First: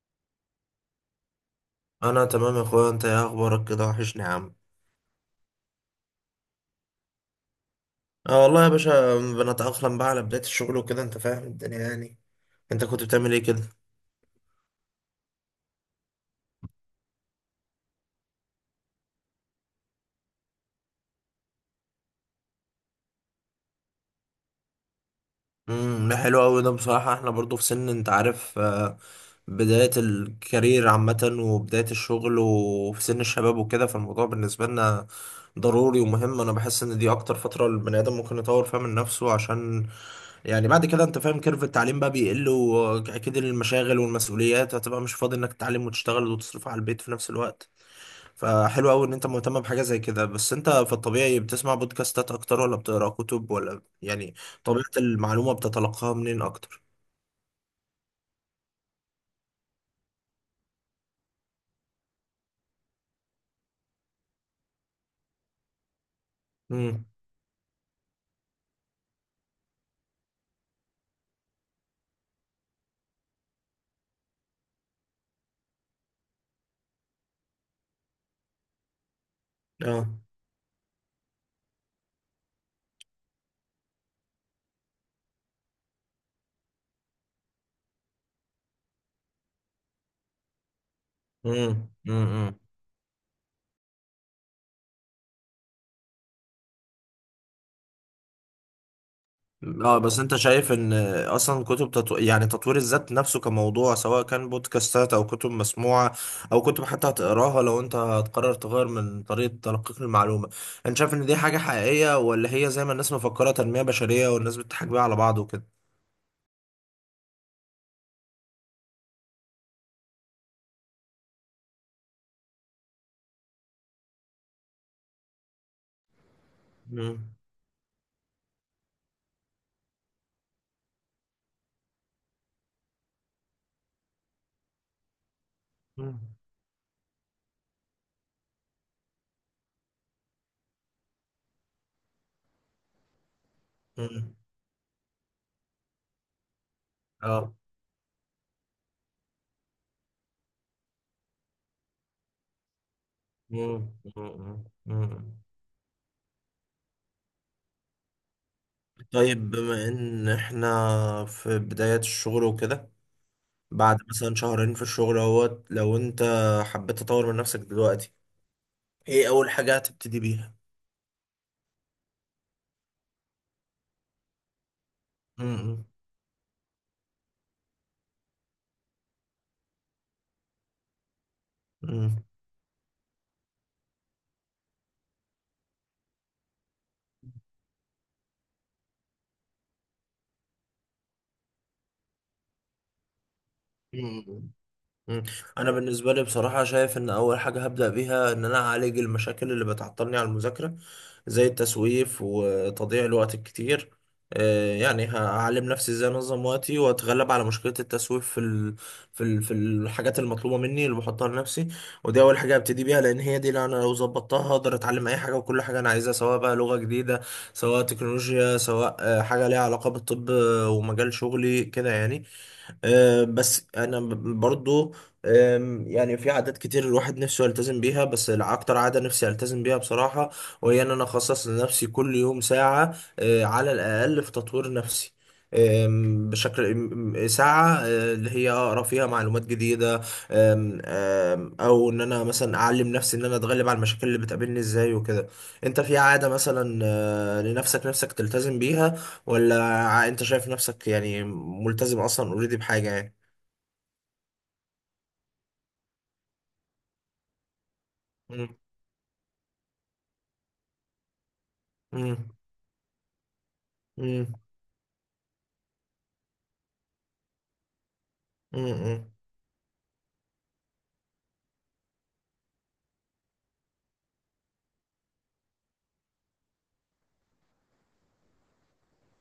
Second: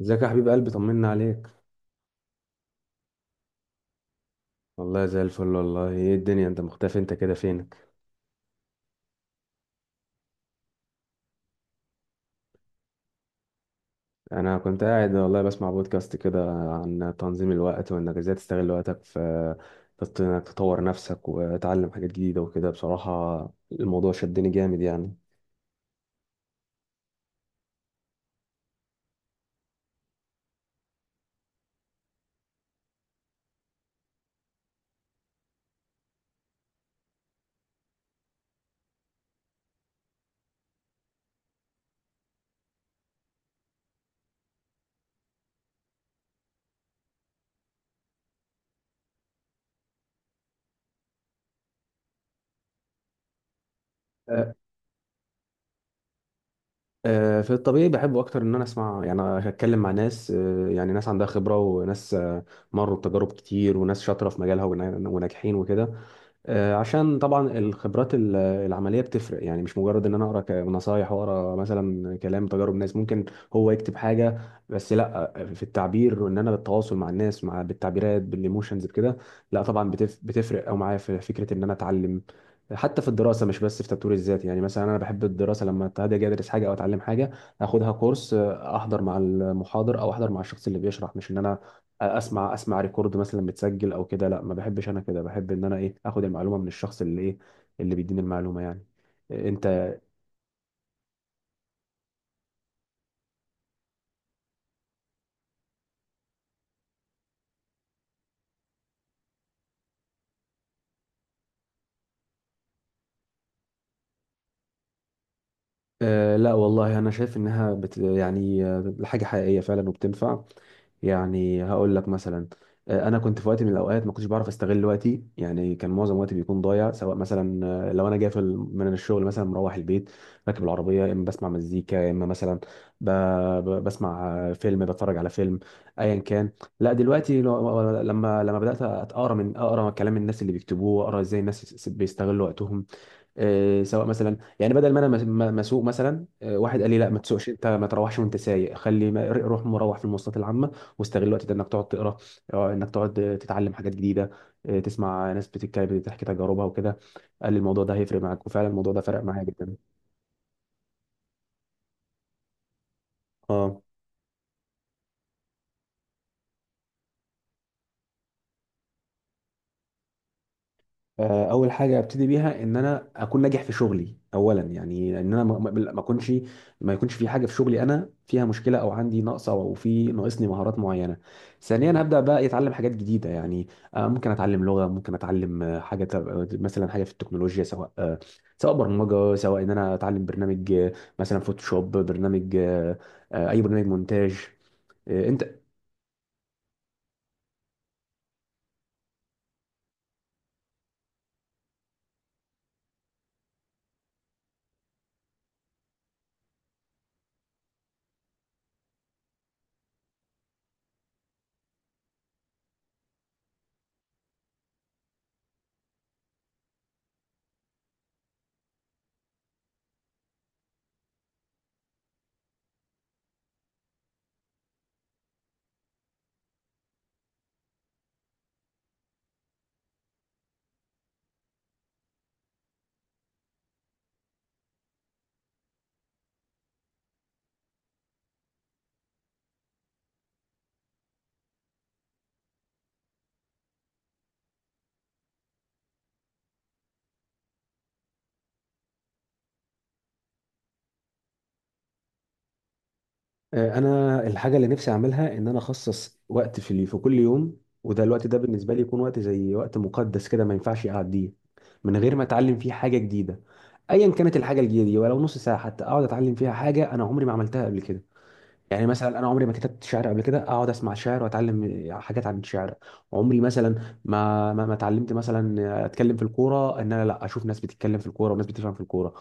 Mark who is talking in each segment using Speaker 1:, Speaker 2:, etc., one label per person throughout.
Speaker 1: ازيك يا حبيب قلبي، طمنا عليك؟
Speaker 2: انا تمام يا اخويا، انت ايه اخبارك كده؟ وحشني يا عم.
Speaker 1: والله زي الفل. والله، ايه الدنيا؟ انت مختفي، انت كده فينك؟
Speaker 2: اه والله يا باشا، بنتأقلم بقى على بداية الشغل وكده، انت فاهم الدنيا يعني. انت كنت بتعمل ايه كده؟
Speaker 1: انا كنت قاعد والله بسمع بودكاست كده عن تنظيم الوقت، وانك ازاي تستغل وقتك في انك تطور نفسك وتعلم حاجات جديدة وكده. بصراحة الموضوع شدني جامد يعني.
Speaker 2: ده حلو قوي، ده بصراحة احنا برضو في سن انت عارف، بداية الكارير عامة وبداية الشغل وفي سن الشباب وكده، فالموضوع بالنسبة لنا ضروري ومهم. انا بحس ان دي اكتر فترة البني ادم ممكن يطور فيها من نفسه، عشان يعني بعد كده انت فاهم كيرف التعليم بقى بيقل، واكيد المشاغل والمسؤوليات هتبقى مش فاضي انك تتعلم وتشتغل وتصرف على البيت في نفس الوقت. فحلو قوي ان انت مهتم بحاجه زي كده. بس انت في الطبيعي بتسمع بودكاستات اكتر ولا بتقرا كتب ولا يعني
Speaker 1: أه.
Speaker 2: طبيعه المعلومه بتتلقاها منين اكتر؟
Speaker 1: في الطبيعي بحب اكتر ان انا اسمع، يعني اتكلم مع ناس، يعني ناس عندها خبرة، وناس مروا بتجارب كتير، وناس شاطرة في مجالها وناجحين وكده.
Speaker 2: امم
Speaker 1: عشان طبعا الخبرات العمليه بتفرق، يعني مش مجرد ان انا اقرا نصايح واقرا مثلا كلام تجارب ناس ممكن هو يكتب حاجه. بس لا، في التعبير وان انا بالتواصل مع الناس، بالتعبيرات بالايموشنز بكده، لا طبعا
Speaker 2: اه.
Speaker 1: بتفرق، او معايا في فكره ان انا اتعلم حتى في الدراسه، مش بس في تطوير الذات. يعني مثلا انا بحب الدراسه، لما هاجي ادرس حاجه او اتعلم حاجه اخدها كورس، احضر مع المحاضر او احضر مع الشخص اللي بيشرح، مش ان انا
Speaker 2: امم
Speaker 1: اسمع
Speaker 2: امم
Speaker 1: اسمع ريكورد مثلا متسجل او كده. لا، ما بحبش انا كده، بحب ان انا ايه اخد المعلومه من الشخص اللي ايه، اللي بيديني المعلومه يعني. إيه، انت؟
Speaker 2: اه. بس انت شايف ان اصلا كتب يعني تطوير الذات نفسه كموضوع، سواء كان بودكاستات او كتب مسموعه او كتب حتى هتقراها، لو انت هتقرر تغير من طريقه تلقيك للمعلومه، انت شايف ان دي حاجه حقيقيه ولا هي زي ما الناس مفكره تنميه بشريه والناس بتضحك بيها على بعض وكده؟
Speaker 1: لا والله، انا شايف انها يعني حاجه حقيقيه فعلا وبتنفع. يعني هقول لك مثلا، انا كنت في وقت من الاوقات ما كنتش بعرف استغل وقتي. يعني كان معظم وقتي بيكون ضايع، سواء
Speaker 2: امم
Speaker 1: مثلا لو انا جاي في من الشغل مثلا مروح البيت، راكب العربيه، يا اما بسمع مزيكا، يا اما مثلا ب... بسمع فيلم، بتفرج على فيلم، ايا كان. لا دلوقتي لما بدات اقرا، من اقرا كلام الناس اللي بيكتبوه، اقرا ازاي الناس بيستغلوا وقتهم. سواء
Speaker 2: امم
Speaker 1: مثلا، يعني بدل ما انا مسوق مثلا، واحد قال لي لا ما تسوقش،
Speaker 2: اه.
Speaker 1: انت ما تروحش وانت سايق، خلي روح مروح في المواصلات العامه، واستغل الوقت ده انك تقعد تقرا، انك تقعد تتعلم
Speaker 2: مم.
Speaker 1: حاجات جديده،
Speaker 2: مم.
Speaker 1: تسمع
Speaker 2: مم.
Speaker 1: ناس بتتكلم بتحكي تجاربها وكده. قال لي الموضوع ده هيفرق معاك، وفعلا الموضوع ده فرق معايا
Speaker 2: طيب
Speaker 1: جدا.
Speaker 2: بما ان احنا في بداية الشغل وكده،
Speaker 1: اه.
Speaker 2: بعد مثلا شهرين في الشغل اهوت، لو انت حبيت تطور من نفسك دلوقتي، ايه اول حاجة هتبتدي بيها؟
Speaker 1: اول حاجه ابتدي بيها، ان انا اكون ناجح في شغلي اولا. يعني ان انا
Speaker 2: مم.
Speaker 1: ما يكونش في حاجه في شغلي انا فيها مشكله، او عندي نقص، او في ناقصني مهارات معينه. ثانيا هبدا
Speaker 2: مم.
Speaker 1: بقى اتعلم حاجات جديده. يعني ممكن اتعلم لغه، ممكن اتعلم حاجه مثلا حاجه في التكنولوجيا، سواء برمجه، سواء ان انا اتعلم برنامج، مثلا فوتوشوب، برنامج اي برنامج مونتاج.
Speaker 2: مم. مم.
Speaker 1: انت؟
Speaker 2: انا بالنسبه لي بصراحه شايف ان اول حاجه هبدا بيها ان انا اعالج المشاكل اللي بتعطلني على المذاكره، زي التسويف وتضييع الوقت الكتير. يعني هعلم نفسي ازاي انظم وقتي واتغلب على مشكله التسويف في في الحاجات المطلوبه مني اللي بحطها لنفسي. ودي اول حاجه هبتدي بيها، لان هي دي اللي انا لو ظبطتها هقدر اتعلم اي حاجه وكل حاجه انا عايزها، سواء بقى لغه جديده سواء تكنولوجيا سواء حاجه ليها علاقه بالطب، ومجال شغلي كده يعني. بس انا برضو، يعني في عادات كتير الواحد نفسه يلتزم بيها، بس اكتر عادة نفسي التزم بيها بصراحة، وهي ان انا اخصص لنفسي كل يوم ساعة على الاقل في تطوير نفسي. آم، بشكل م- م- ساعة اللي هي أقرأ فيها معلومات جديدة. آم، آم، أو إن أنا مثلا أعلم نفسي إن أنا أتغلب على المشاكل اللي بتقابلني إزاي وكده. أنت في عادة مثلا لنفسك تلتزم بيها، ولا انت شايف نفسك يعني ملتزم اصلا اوريدي بحاجة يعني؟
Speaker 1: انا الحاجه اللي نفسي اعملها، ان انا اخصص وقت في كل يوم، وده الوقت ده
Speaker 2: مم.
Speaker 1: بالنسبه لي يكون وقت زي وقت مقدس كده، ما ينفعش اعديه من غير ما
Speaker 2: مم.
Speaker 1: اتعلم فيه حاجه جديده. ايا
Speaker 2: مم.
Speaker 1: كانت الحاجه الجديده دي، ولو نص ساعه حتى، اقعد اتعلم فيها حاجه انا عمري ما عملتها قبل كده. يعني
Speaker 2: مم.
Speaker 1: مثلا انا عمري ما كتبت شعر قبل كده، اقعد اسمع شعر واتعلم حاجات عن الشعر. عمري مثلا ما اتعلمت مثلا اتكلم في الكوره، ان انا لا، اشوف ناس بتتكلم في الكوره وناس بتفهم في الكوره.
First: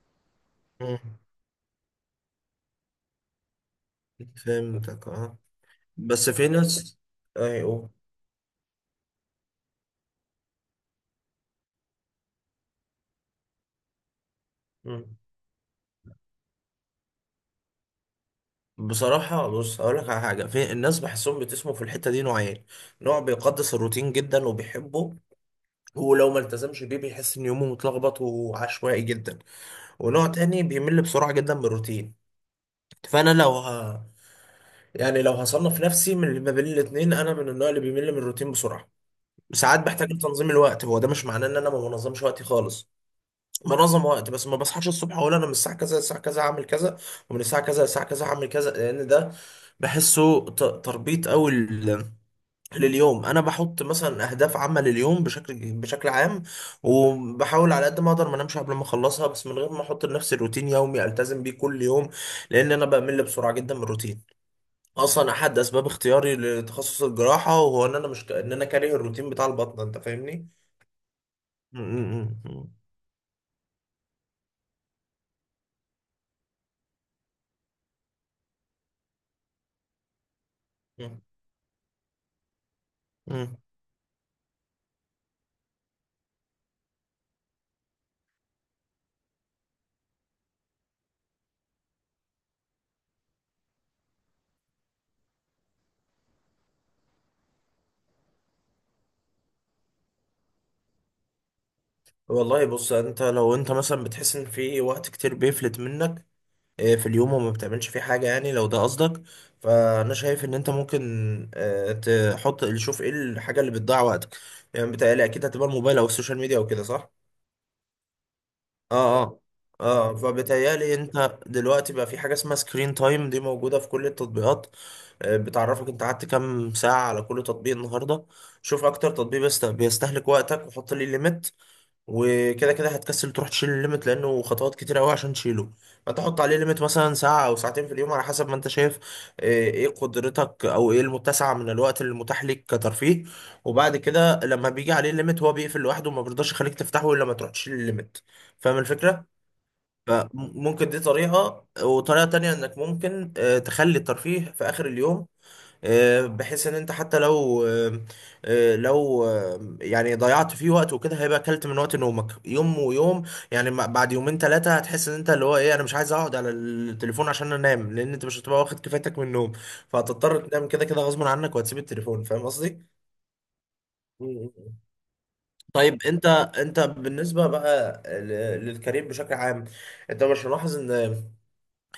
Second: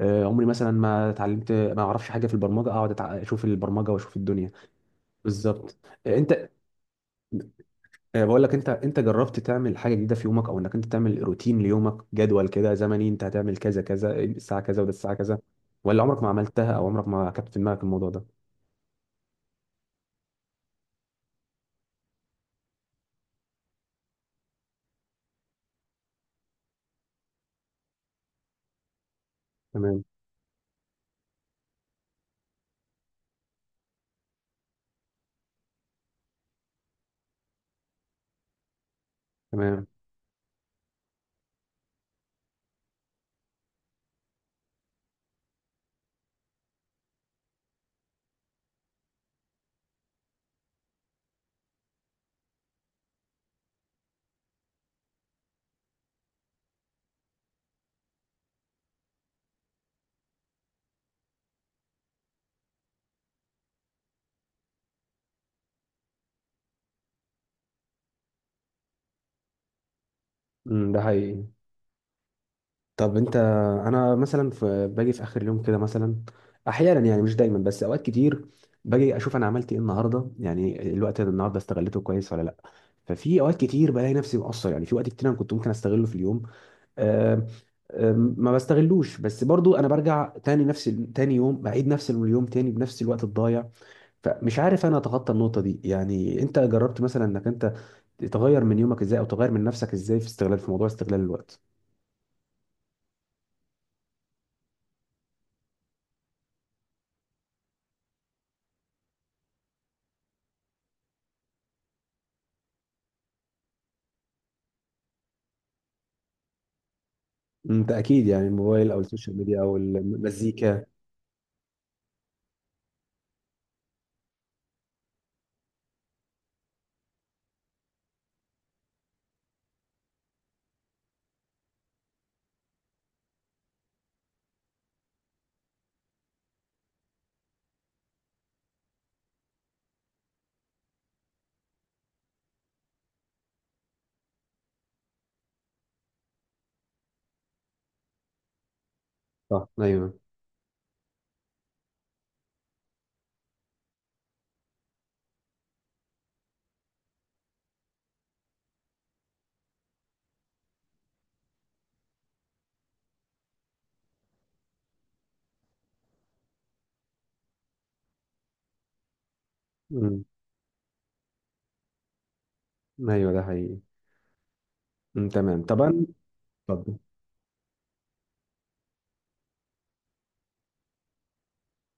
Speaker 1: عمري مثلا
Speaker 2: مم.
Speaker 1: ما اتعلمت، ما اعرفش حاجه في البرمجه، اقعد اشوف البرمجه واشوف الدنيا.
Speaker 2: فهمتك اه.
Speaker 1: بالظبط.
Speaker 2: بس في
Speaker 1: انت،
Speaker 2: ناس... ايوه.
Speaker 1: بقول لك، انت جربت تعمل حاجه جديده في يومك؟ او انك انت تعمل روتين ليومك، جدول كده زمني، انت هتعمل كذا كذا الساعه كذا، وده الساعه
Speaker 2: مم.
Speaker 1: كذا؟ ولا عمرك ما عملتها، او عمرك ما كانت في دماغك الموضوع ده؟
Speaker 2: بصراحة بص هقول لك على حاجة. في الناس بحسهم بتسموا في الحتة دي نوعين. نوع بيقدس الروتين جدا وبيحبه، ولو ما التزمش بيه بيحس ان يومه متلخبط وعشوائي جدا.
Speaker 1: تمام،
Speaker 2: ونوع تاني بيمل بسرعة جدا من الروتين. فانا لو ه... يعني لو هصنف نفسي من اللي ما بين الاتنين، انا من النوع اللي بيمل من الروتين بسرعة. ساعات
Speaker 1: تمام.
Speaker 2: بحتاج لتنظيم الوقت. هو ده مش معناه ان انا ما بنظمش وقتي خالص، بنظم وقت، بس ما بصحاش الصبح اقول انا من الساعه كذا للساعه كذا هعمل كذا، ومن الساعه كذا للساعه كذا هعمل كذا، لان ده بحسه تربيط قوي لليوم. انا بحط مثلا اهداف عامه لليوم، بشكل عام، وبحاول على قد ما اقدر ما انامش قبل ما اخلصها، بس من غير ما احط لنفسي روتين يومي التزم بيه كل يوم، لان انا بمل بسرعه جدا من الروتين. اصلا احد اسباب اختياري لتخصص الجراحه وهو ان انا مش ك... ان انا كاره الروتين بتاع البطنه، انت فاهمني.
Speaker 1: ده حقيقي.
Speaker 2: مم. مم. مم.
Speaker 1: طب انت، انا مثلا في باجي في اخر اليوم كده مثلا، احيانا يعني مش دايما بس اوقات كتير، باجي اشوف انا عملت ايه النهارده، يعني الوقت ده النهارده استغلته كويس ولا لا؟ ففي اوقات
Speaker 2: مم.
Speaker 1: كتير بلاقي نفسي مقصر، يعني في وقت كتير انا كنت ممكن استغله في اليوم. آم، آم، ما بستغلوش، بس برضو انا برجع تاني نفس تاني يوم، بعيد نفس اليوم تاني بنفس الوقت الضايع. فمش عارف انا اتخطى النقطة دي، يعني انت جربت مثلا انك انت تغير من يومك ازاي، او تغير من نفسك ازاي في موضوع استغلال الوقت؟
Speaker 2: والله بص، انت لو انت مثلا بتحس ان في وقت كتير بيفلت منك في اليوم وما بتعملش فيه حاجة، يعني لو ده قصدك، فانا شايف ان انت ممكن آه، تحط، شوف ايه الحاجة اللي بتضيع وقتك. يعني بتهيألي اكيد هتبقى الموبايل او السوشيال ميديا او كده، صح؟
Speaker 1: انت اكيد، يعني الموبايل او
Speaker 2: اه
Speaker 1: السوشيال
Speaker 2: اه.
Speaker 1: ميديا او
Speaker 2: اه،
Speaker 1: المزيكا.
Speaker 2: فبتهيألي انت دلوقتي بقى في حاجة اسمها سكرين تايم، دي موجودة في كل التطبيقات، بتعرفك انت قعدت كام ساعة على كل تطبيق النهاردة. شوف اكتر تطبيق بيستهلك وقتك، وحط لي ليميت، وكده كده هتكسل تروح تشيل الليمت لانه خطوات كتير قوي عشان تشيله. فتحط عليه ليميت مثلا ساعة او ساعتين في اليوم على حسب ما انت شايف، آه، ايه قدرتك او ايه المتسع من الوقت المتاح ليك كترفيه. وبعد كده لما بيجي عليه الليميت هو بيقفل لوحده وما بيرضاش يخليك تفتحه الا لما تروح تشيل الليميت. فاهم الفكرة؟
Speaker 1: صح، ايوه.
Speaker 2: فممكن دي طريقة، وطريقة تانية انك ممكن تخلي الترفيه في اخر اليوم، بحيث ان انت حتى لو يعني ضيعت فيه وقت وكده، هيبقى اكلت من وقت نومك يوم ويوم. يعني بعد يومين ثلاثة هتحس ان انت اللي هو ايه، انا مش عايز اقعد على التليفون عشان انام، لان انت مش هتبقى واخد كفايتك من النوم،
Speaker 1: امم.
Speaker 2: فهتضطر تنام كده كده غصب عنك وهتسيب التليفون. فاهم قصدي؟
Speaker 1: ايوه، ده حقيقي.
Speaker 2: مم.
Speaker 1: امم، تمام
Speaker 2: طيب
Speaker 1: طبعا.
Speaker 2: انت
Speaker 1: اتفضل.
Speaker 2: بالنسبه بقى للكارير بشكل عام، انت مش ملاحظ ان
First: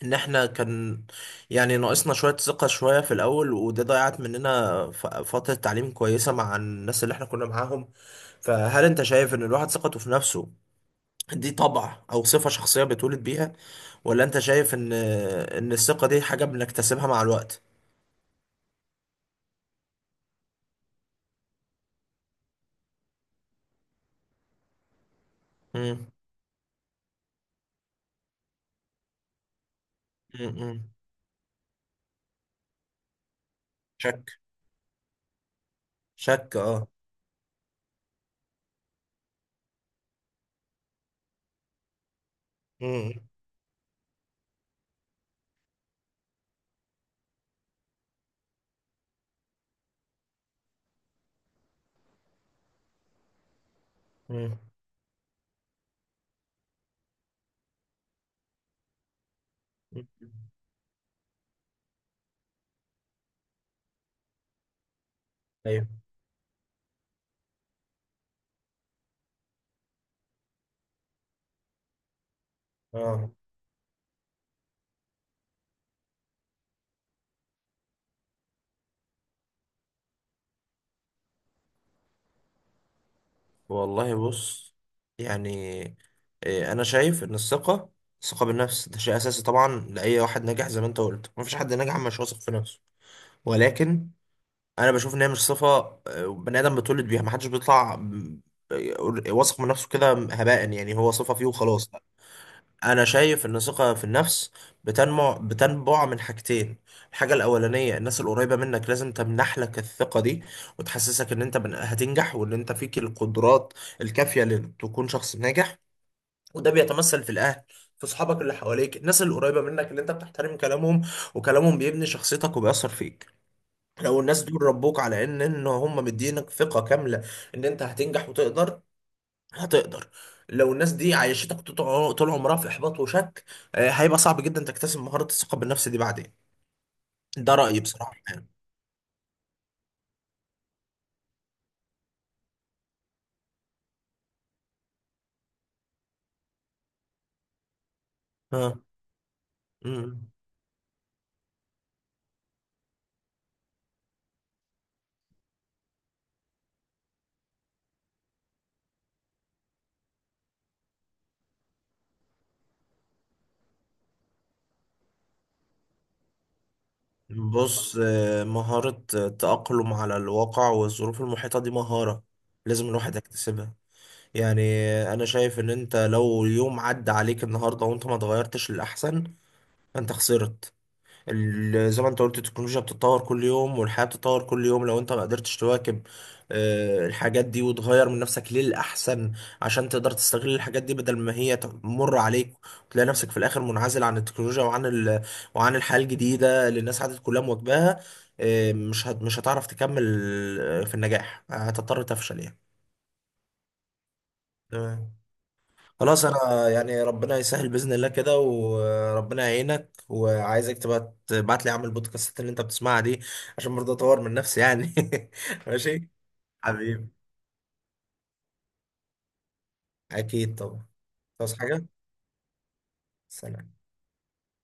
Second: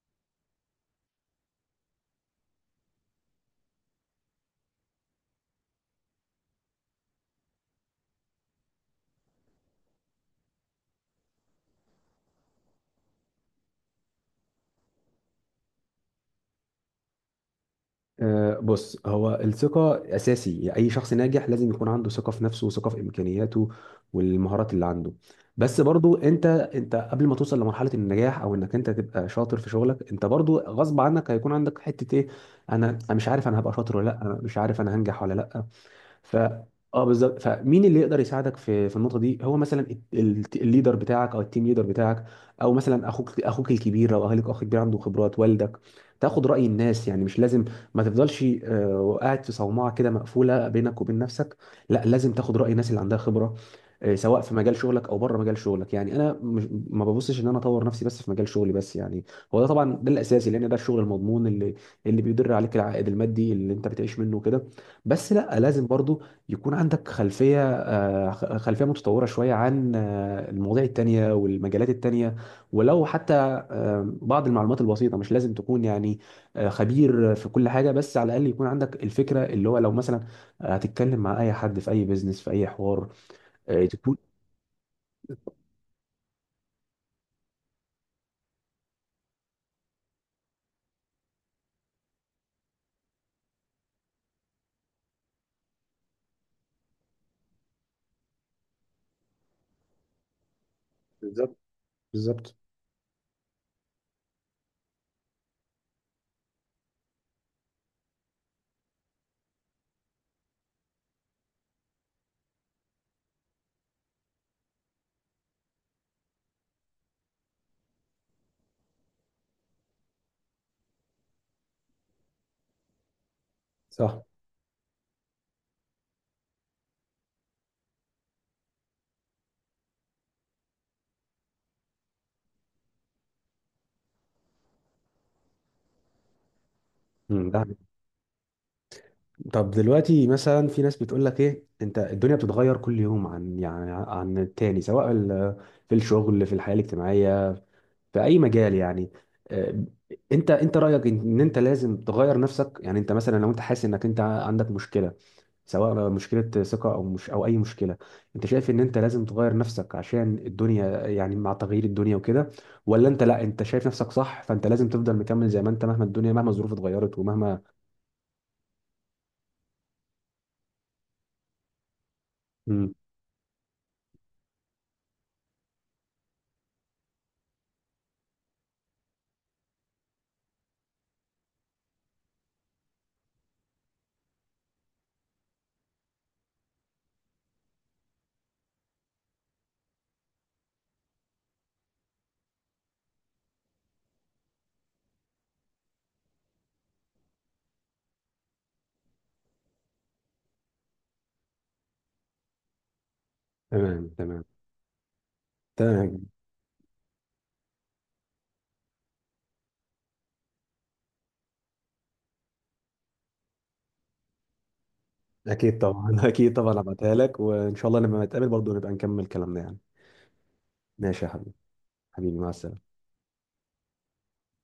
Speaker 2: ان احنا كان يعني ناقصنا شوية ثقة شوية في الاول، وده ضيعت مننا فترة تعليم كويسة مع الناس اللي احنا كنا معاهم. فهل انت شايف ان الواحد ثقته في نفسه دي طبع او صفة شخصية بيتولد بيها، ولا انت شايف ان الثقة دي حاجة بنكتسبها مع الوقت؟
Speaker 1: بص، هو الثقه اساسي. يعني اي شخص ناجح لازم يكون عنده ثقه في نفسه، وثقه في امكانياته والمهارات اللي عنده. بس
Speaker 2: مم.
Speaker 1: برضو، انت قبل ما توصل لمرحله النجاح، او انك انت تبقى شاطر في شغلك، انت
Speaker 2: مم.
Speaker 1: برضو
Speaker 2: مم.
Speaker 1: غصب عنك هيكون عندك حته ايه. أنا مش عارف انا هبقى شاطر ولا لا،
Speaker 2: شك.
Speaker 1: انا مش عارف انا هنجح ولا لا. ف
Speaker 2: شك اه.
Speaker 1: اه بالظبط. فمين اللي يقدر يساعدك في النقطه دي؟ هو مثلا الليدر بتاعك، او التيم ليدر بتاعك، او مثلا
Speaker 2: مم.
Speaker 1: اخوك الكبير لو اهلك اخ كبير عنده خبرات، والدك. تاخد راي الناس، يعني مش لازم ما تفضلش قاعد في صومعه كده مقفوله بينك وبين نفسك. لا، لازم تاخد راي الناس اللي عندها خبره، سواء في
Speaker 2: مم.
Speaker 1: مجال شغلك او بره مجال شغلك. يعني انا مش ما ببصش ان انا اطور نفسي بس في مجال شغلي بس يعني، هو ده طبعا ده
Speaker 2: مم.
Speaker 1: الاساسي، لان ده الشغل المضمون اللي بيدر عليك العائد المادي اللي انت بتعيش منه كده. بس لا، لازم
Speaker 2: ايوه
Speaker 1: برضو يكون عندك خلفية متطورة شوية عن المواضيع التانية والمجالات التانية، ولو
Speaker 2: اه.
Speaker 1: حتى بعض المعلومات البسيطة. مش لازم تكون يعني خبير في كل حاجة، بس على الأقل يكون عندك الفكرة، اللي هو لو مثلا هتتكلم مع أي حد في أي بيزنس في أي حوار،
Speaker 2: والله
Speaker 1: تكون.
Speaker 2: بص يعني، انا شايف ان الثقه بالنفس ده شيء اساسي طبعا لاي واحد ناجح، زي ما انت قلت مفيش حد ناجح مش واثق في نفسه. ولكن انا بشوف ان هي مش صفه بني ادم بيتولد بيها، محدش بيطلع واثق من نفسه كده هباء، يعني هو صفه فيه
Speaker 1: بالظبط،
Speaker 2: وخلاص.
Speaker 1: بالظبط.
Speaker 2: انا شايف ان الثقه في النفس بتنبع من حاجتين. الحاجه الاولانيه، الناس القريبه منك لازم تمنح لك الثقه دي، وتحسسك ان انت هتنجح وان انت فيك القدرات الكافيه لتكون شخص ناجح. وده بيتمثل في الاهل، في اصحابك اللي حواليك، الناس اللي قريبه منك اللي انت بتحترم كلامهم، وكلامهم بيبني شخصيتك وبيأثر فيك. لو
Speaker 1: صح.
Speaker 2: الناس دول ربوك على ان هم مدينك ثقه كامله ان انت هتنجح وتقدر، هتقدر. لو الناس دي عايشتك طول عمرها في احباط وشك، هيبقى صعب جدا تكتسب مهارة الثقة بالنفس دي بعدين. ده
Speaker 1: ده.
Speaker 2: رأيي بصراحة يعني.
Speaker 1: طب دلوقتي مثلا، في ناس بتقول لك ايه، انت الدنيا بتتغير كل يوم عن التاني، سواء في الشغل، في الحياة الاجتماعية، في اي مجال
Speaker 2: ها.
Speaker 1: يعني. آه،
Speaker 2: مم.
Speaker 1: انت رايك إن انت لازم تغير نفسك؟ يعني انت مثلا لو انت حاسس انك انت عندك مشكله، سواء مشكله ثقه، او مش، او اي مشكله، انت شايف ان انت لازم تغير نفسك عشان الدنيا؟ يعني مع تغيير الدنيا وكده، ولا انت، لا انت شايف نفسك صح، فانت لازم تفضل مكمل زي ما انت، مهما الدنيا، مهما الظروف اتغيرت ومهما.
Speaker 2: بص مهارة التأقلم على الواقع والظروف المحيطة دي مهارة لازم
Speaker 1: مم.
Speaker 2: الواحد يكتسبها. يعني أنا شايف إن أنت لو يوم عدى عليك النهاردة وأنت ما اتغيرتش للأحسن، فأنت خسرت. زي ما انت قلت التكنولوجيا بتتطور كل يوم والحياة بتتطور كل يوم، لو انت ما قدرتش تواكب الحاجات دي وتغير من نفسك للأحسن عشان تقدر تستغل الحاجات دي بدل ما هي تمر عليك، وتلاقي نفسك في الآخر منعزل عن التكنولوجيا وعن وعن الحياة الجديدة اللي الناس عادت كلها مواكباها. مش هتعرف تكمل، في النجاح هتضطر تفشل يعني.
Speaker 1: تمام، تمام،
Speaker 2: تمام. خلاص
Speaker 1: تمام.
Speaker 2: انا يعني ربنا يسهل باذن الله كده وربنا يعينك، وعايزك تبقى تبعت لي اعمل البودكاستات اللي انت بتسمعها دي عشان برضه اطور من نفسي يعني.
Speaker 1: اكيد
Speaker 2: ماشي.
Speaker 1: طبعا. اكيد طبعا،
Speaker 2: حبيبي،
Speaker 1: هبعتها لك، وان شاء الله لما نتقابل برضه نبقى نكمل كلامنا يعني.
Speaker 2: اكيد طبعا.
Speaker 1: ماشي يا حبيبي.
Speaker 2: تصحى حاجه.
Speaker 1: حبيبي، مع السلامه.
Speaker 2: سلام.